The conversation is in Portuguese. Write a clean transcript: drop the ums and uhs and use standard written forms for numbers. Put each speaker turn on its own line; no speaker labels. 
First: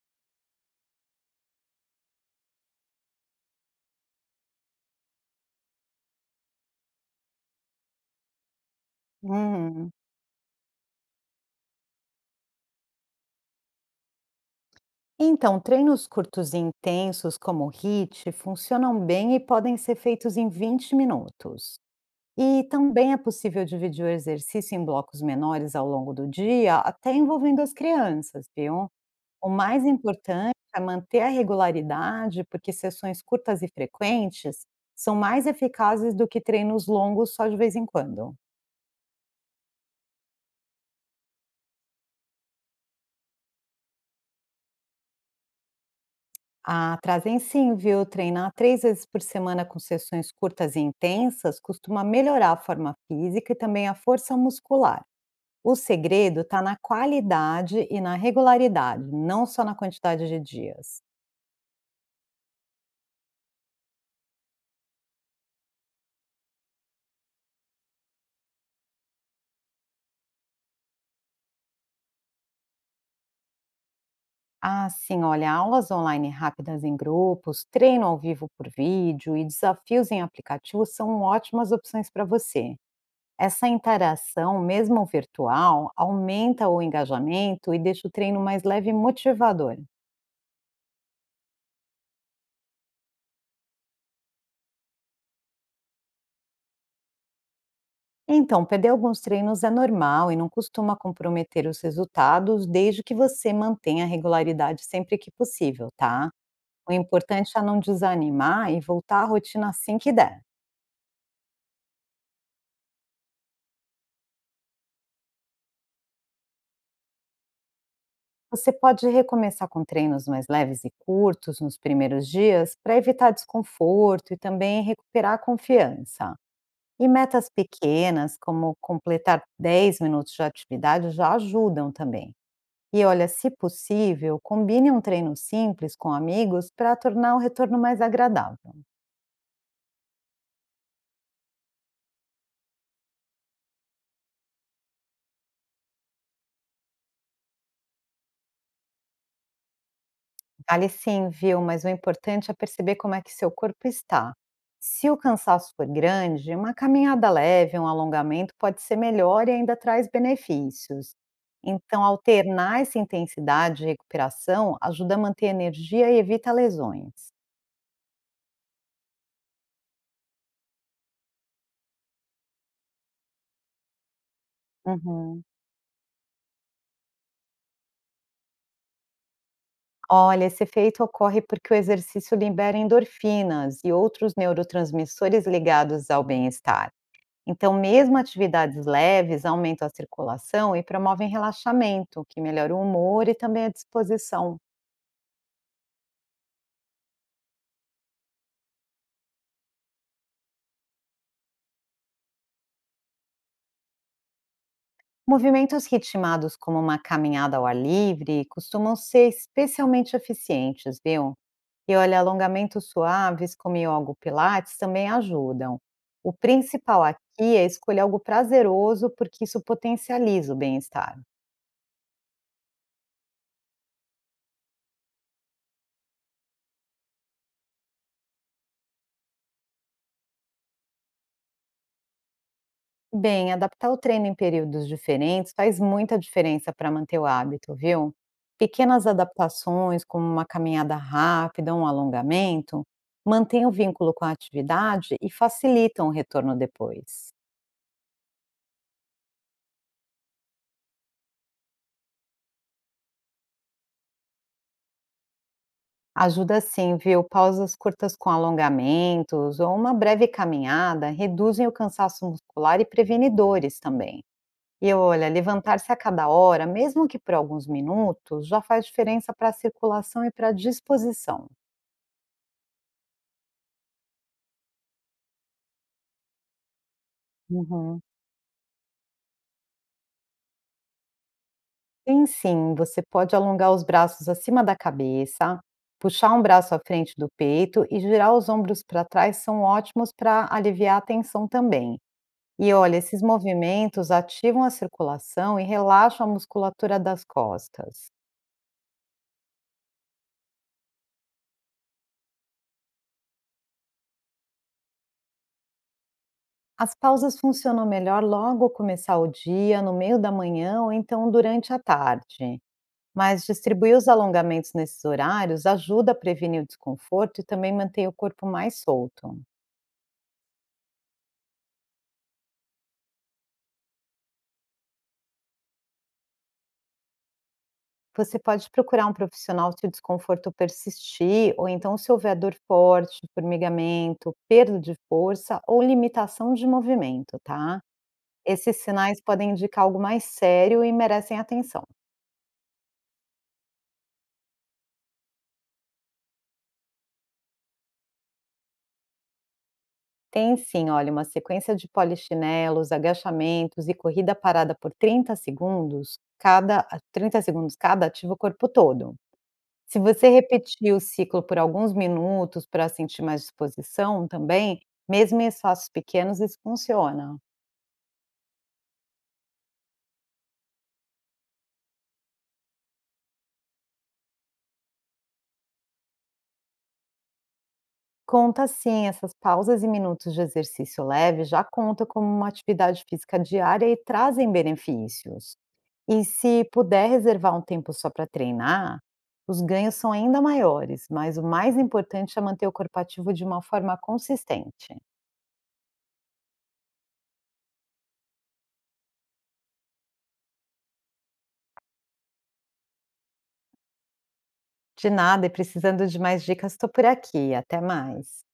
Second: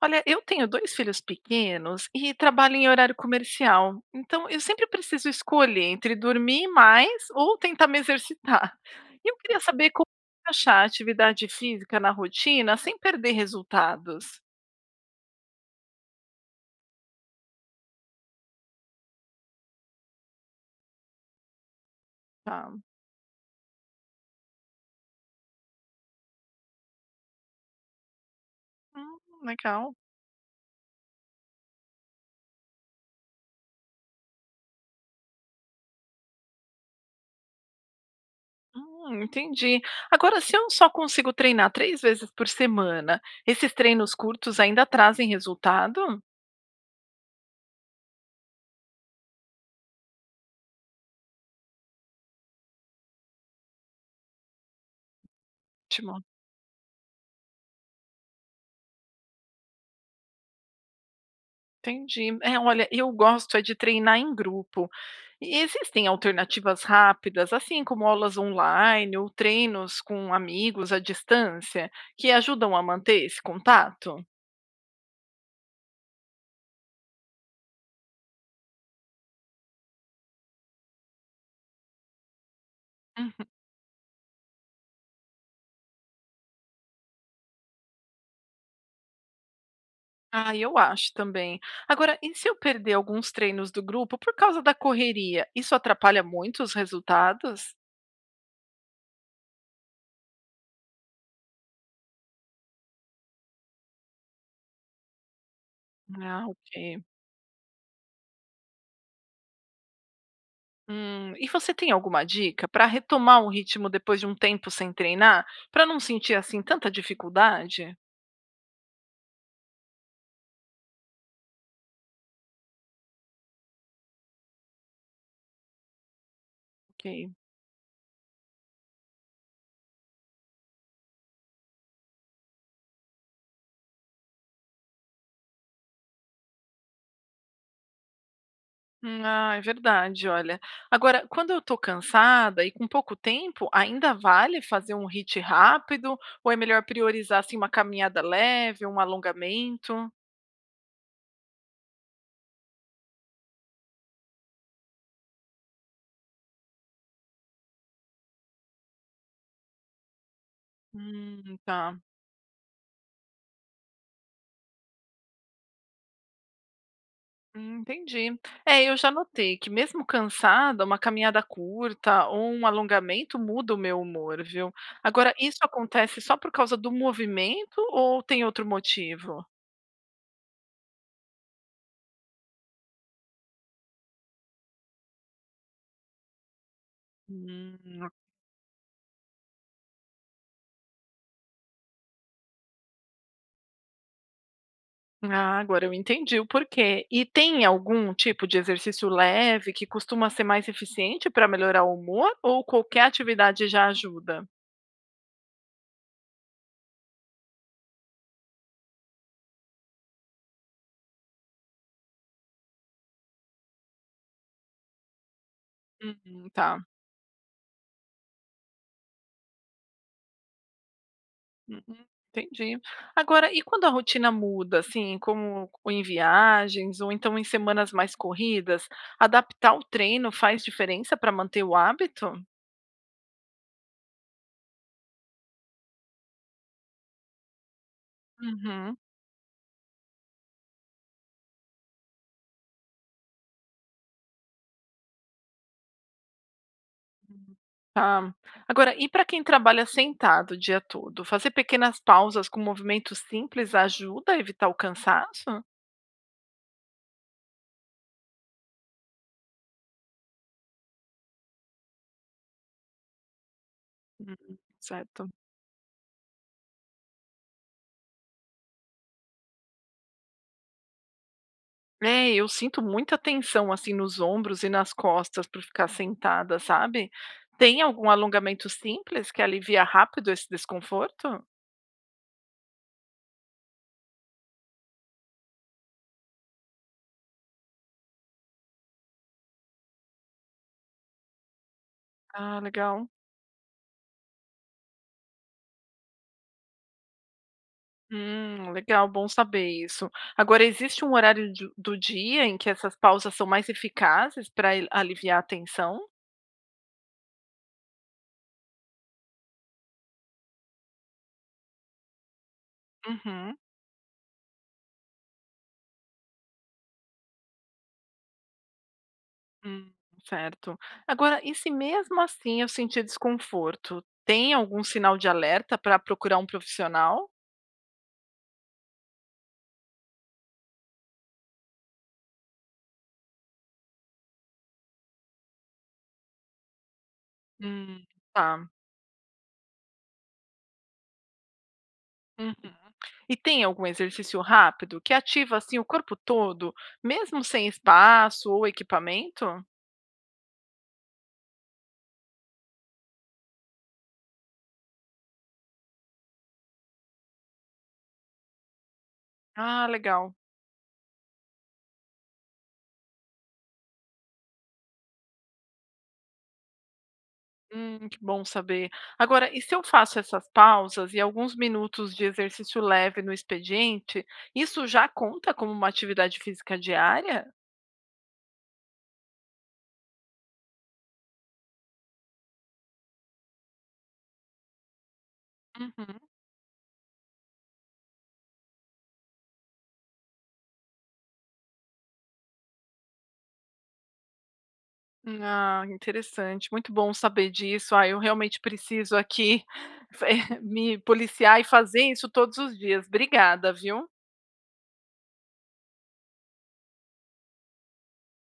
Olha, eu tenho 2 filhos pequenos e trabalho em horário comercial, então eu sempre preciso escolher entre dormir mais ou tentar me exercitar. E eu queria saber
Hum.
como achar atividade física na rotina sem perder resultados.
Então, treinos curtos e intensos, como o HIIT, funcionam bem e podem ser feitos em 20 minutos. E
Tá.
também é possível dividir o exercício em blocos menores ao longo do dia, até envolvendo as crianças, viu?
Hum,
O mais
Legal.
importante é manter a regularidade, porque sessões curtas e frequentes são mais eficazes do que treinos longos só de vez em quando.
Entendi. Agora, se eu só consigo treinar 3 vezes por semana, esses treinos curtos ainda trazem resultado?
Ah, trazem sim, viu? Treinar 3 vezes por semana com sessões curtas e intensas costuma melhorar a forma física e também a força muscular. O
Ótimo.
segredo está na qualidade e na regularidade, não só na quantidade de dias.
Entendi. É, olha, eu gosto é de treinar em grupo. E existem alternativas rápidas, assim como aulas online ou treinos com amigos à distância, que ajudam a manter esse contato?
Ah, sim, olha, aulas online rápidas em grupos, treino ao vivo por vídeo e desafios em aplicativos são ótimas opções para você.
Uhum.
Essa interação, mesmo virtual, aumenta o engajamento e deixa o treino mais leve e motivador.
Ah, eu acho também. Agora, e se eu perder alguns treinos do grupo por causa da correria, isso atrapalha muito os resultados?
Então, perder alguns treinos é normal e não costuma comprometer os resultados, desde que você mantenha a regularidade sempre que possível, tá?
Ah,
O
ok.
importante é não desanimar e voltar à rotina assim que der.
E você tem alguma dica para retomar o ritmo depois de um tempo sem treinar, para não sentir assim tanta dificuldade?
Você pode recomeçar com treinos mais leves e curtos nos primeiros dias para evitar desconforto e também recuperar a confiança. E
Ok.
metas pequenas, como completar 10 minutos de atividade, já ajudam também. E olha, se possível, combine um treino simples com amigos para tornar o retorno mais agradável.
Ah, é verdade, olha. Agora, quando eu tô cansada e com pouco tempo, ainda vale fazer um HIIT rápido ou é melhor priorizar assim uma caminhada leve, um alongamento?
Vale sim, viu? Mas o importante é perceber como é que seu corpo está. Se o cansaço for grande, uma caminhada leve, um alongamento pode ser melhor e ainda traz benefícios.
Tá.
Então, alternar essa intensidade de recuperação ajuda a manter a energia e evita lesões.
Entendi. É, eu já notei que mesmo cansada, uma caminhada curta ou um alongamento muda o meu humor, viu? Agora,
Uhum.
isso acontece só por causa do movimento ou tem outro motivo?
Olha, esse efeito ocorre porque o exercício libera endorfinas e outros neurotransmissores ligados ao bem-estar. Então,
Hum,
mesmo atividades leves aumentam a circulação e promovem relaxamento, que melhora o humor e também a disposição.
Ah, agora eu entendi o porquê. E tem algum tipo de exercício leve que costuma ser mais eficiente para melhorar o humor ou qualquer atividade já ajuda?
Movimentos ritmados, como uma caminhada ao ar livre, costumam ser especialmente eficientes, viu? E olha, alongamentos suaves, como yoga ou pilates, também ajudam. O
Uhum, tá.
principal aqui é escolher algo prazeroso, porque isso potencializa o bem-estar.
Uhum, entendi. Agora, e quando a rotina muda, assim, como em viagens ou então em semanas mais corridas, adaptar o treino faz diferença para manter o hábito?
Bem, adaptar o treino em períodos diferentes faz muita diferença para manter o hábito, viu?
Uhum.
Pequenas adaptações, como uma caminhada rápida, um alongamento, mantêm o vínculo com a atividade e facilitam o retorno depois.
Agora, e para quem trabalha sentado o dia todo, fazer pequenas pausas com movimentos simples ajuda a evitar o cansaço?
Ajuda sim, viu? Pausas curtas com alongamentos ou uma breve caminhada reduzem o cansaço muscular e previne dores também.
Uhum,
E
certo.
olha, levantar-se a cada hora, mesmo que por alguns minutos, já faz diferença para a circulação e para a disposição.
É, eu sinto muita tensão, assim, nos ombros e nas costas para ficar sentada, sabe. Tem
Uhum.
algum alongamento simples que alivia rápido esse desconforto?
Sim, sim, você pode alongar os braços acima da cabeça, puxar um braço à frente do peito e girar os ombros para trás são ótimos para aliviar a tensão também.
Ah,
E olha,
legal.
esses movimentos ativam a circulação e relaxam a musculatura das costas.
Legal, bom saber isso. Agora, existe um horário de do dia em que essas pausas são mais eficazes para aliviar a tensão?
As pausas funcionam melhor logo ao começar o dia, no meio da manhã ou então durante a tarde. Mas
Uhum,
distribuir os alongamentos nesses horários ajuda a prevenir o desconforto e também mantém o corpo mais solto.
hum, certo. Agora, e se mesmo assim eu sentir desconforto, tem algum sinal de alerta para procurar um profissional?
Você pode procurar um profissional se o desconforto persistir, ou então se houver dor forte, formigamento, perda de força ou limitação de movimento, tá?
Hum, tá.
Esses sinais podem indicar algo mais sério e merecem atenção.
Uhum. E tem algum exercício rápido que ativa assim o corpo todo, mesmo sem espaço ou equipamento?
Tem sim, olha, uma sequência de polichinelos, agachamentos e corrida parada por 30 segundos, cada a 30 segundos cada ativa o corpo todo.
Ah,
Se você
legal.
repetir o ciclo por alguns minutos para sentir mais disposição também, mesmo em espaços pequenos, isso funciona.
Que bom saber. Agora, e se eu faço essas pausas e alguns minutos de exercício leve no expediente, isso já conta como uma atividade física diária?
Conta sim, essas pausas e minutos de exercício leve já conta como uma atividade física diária e trazem benefícios.
Uhum.
E se puder reservar um tempo só para treinar, os ganhos são ainda maiores, mas o mais importante é manter o corpo ativo de uma forma consistente.
Ah, interessante. Muito bom saber disso. Ah, eu realmente preciso aqui me policiar e fazer isso todos os dias. Obrigada, viu?
De nada, e precisando de mais dicas, estou por aqui. Até mais.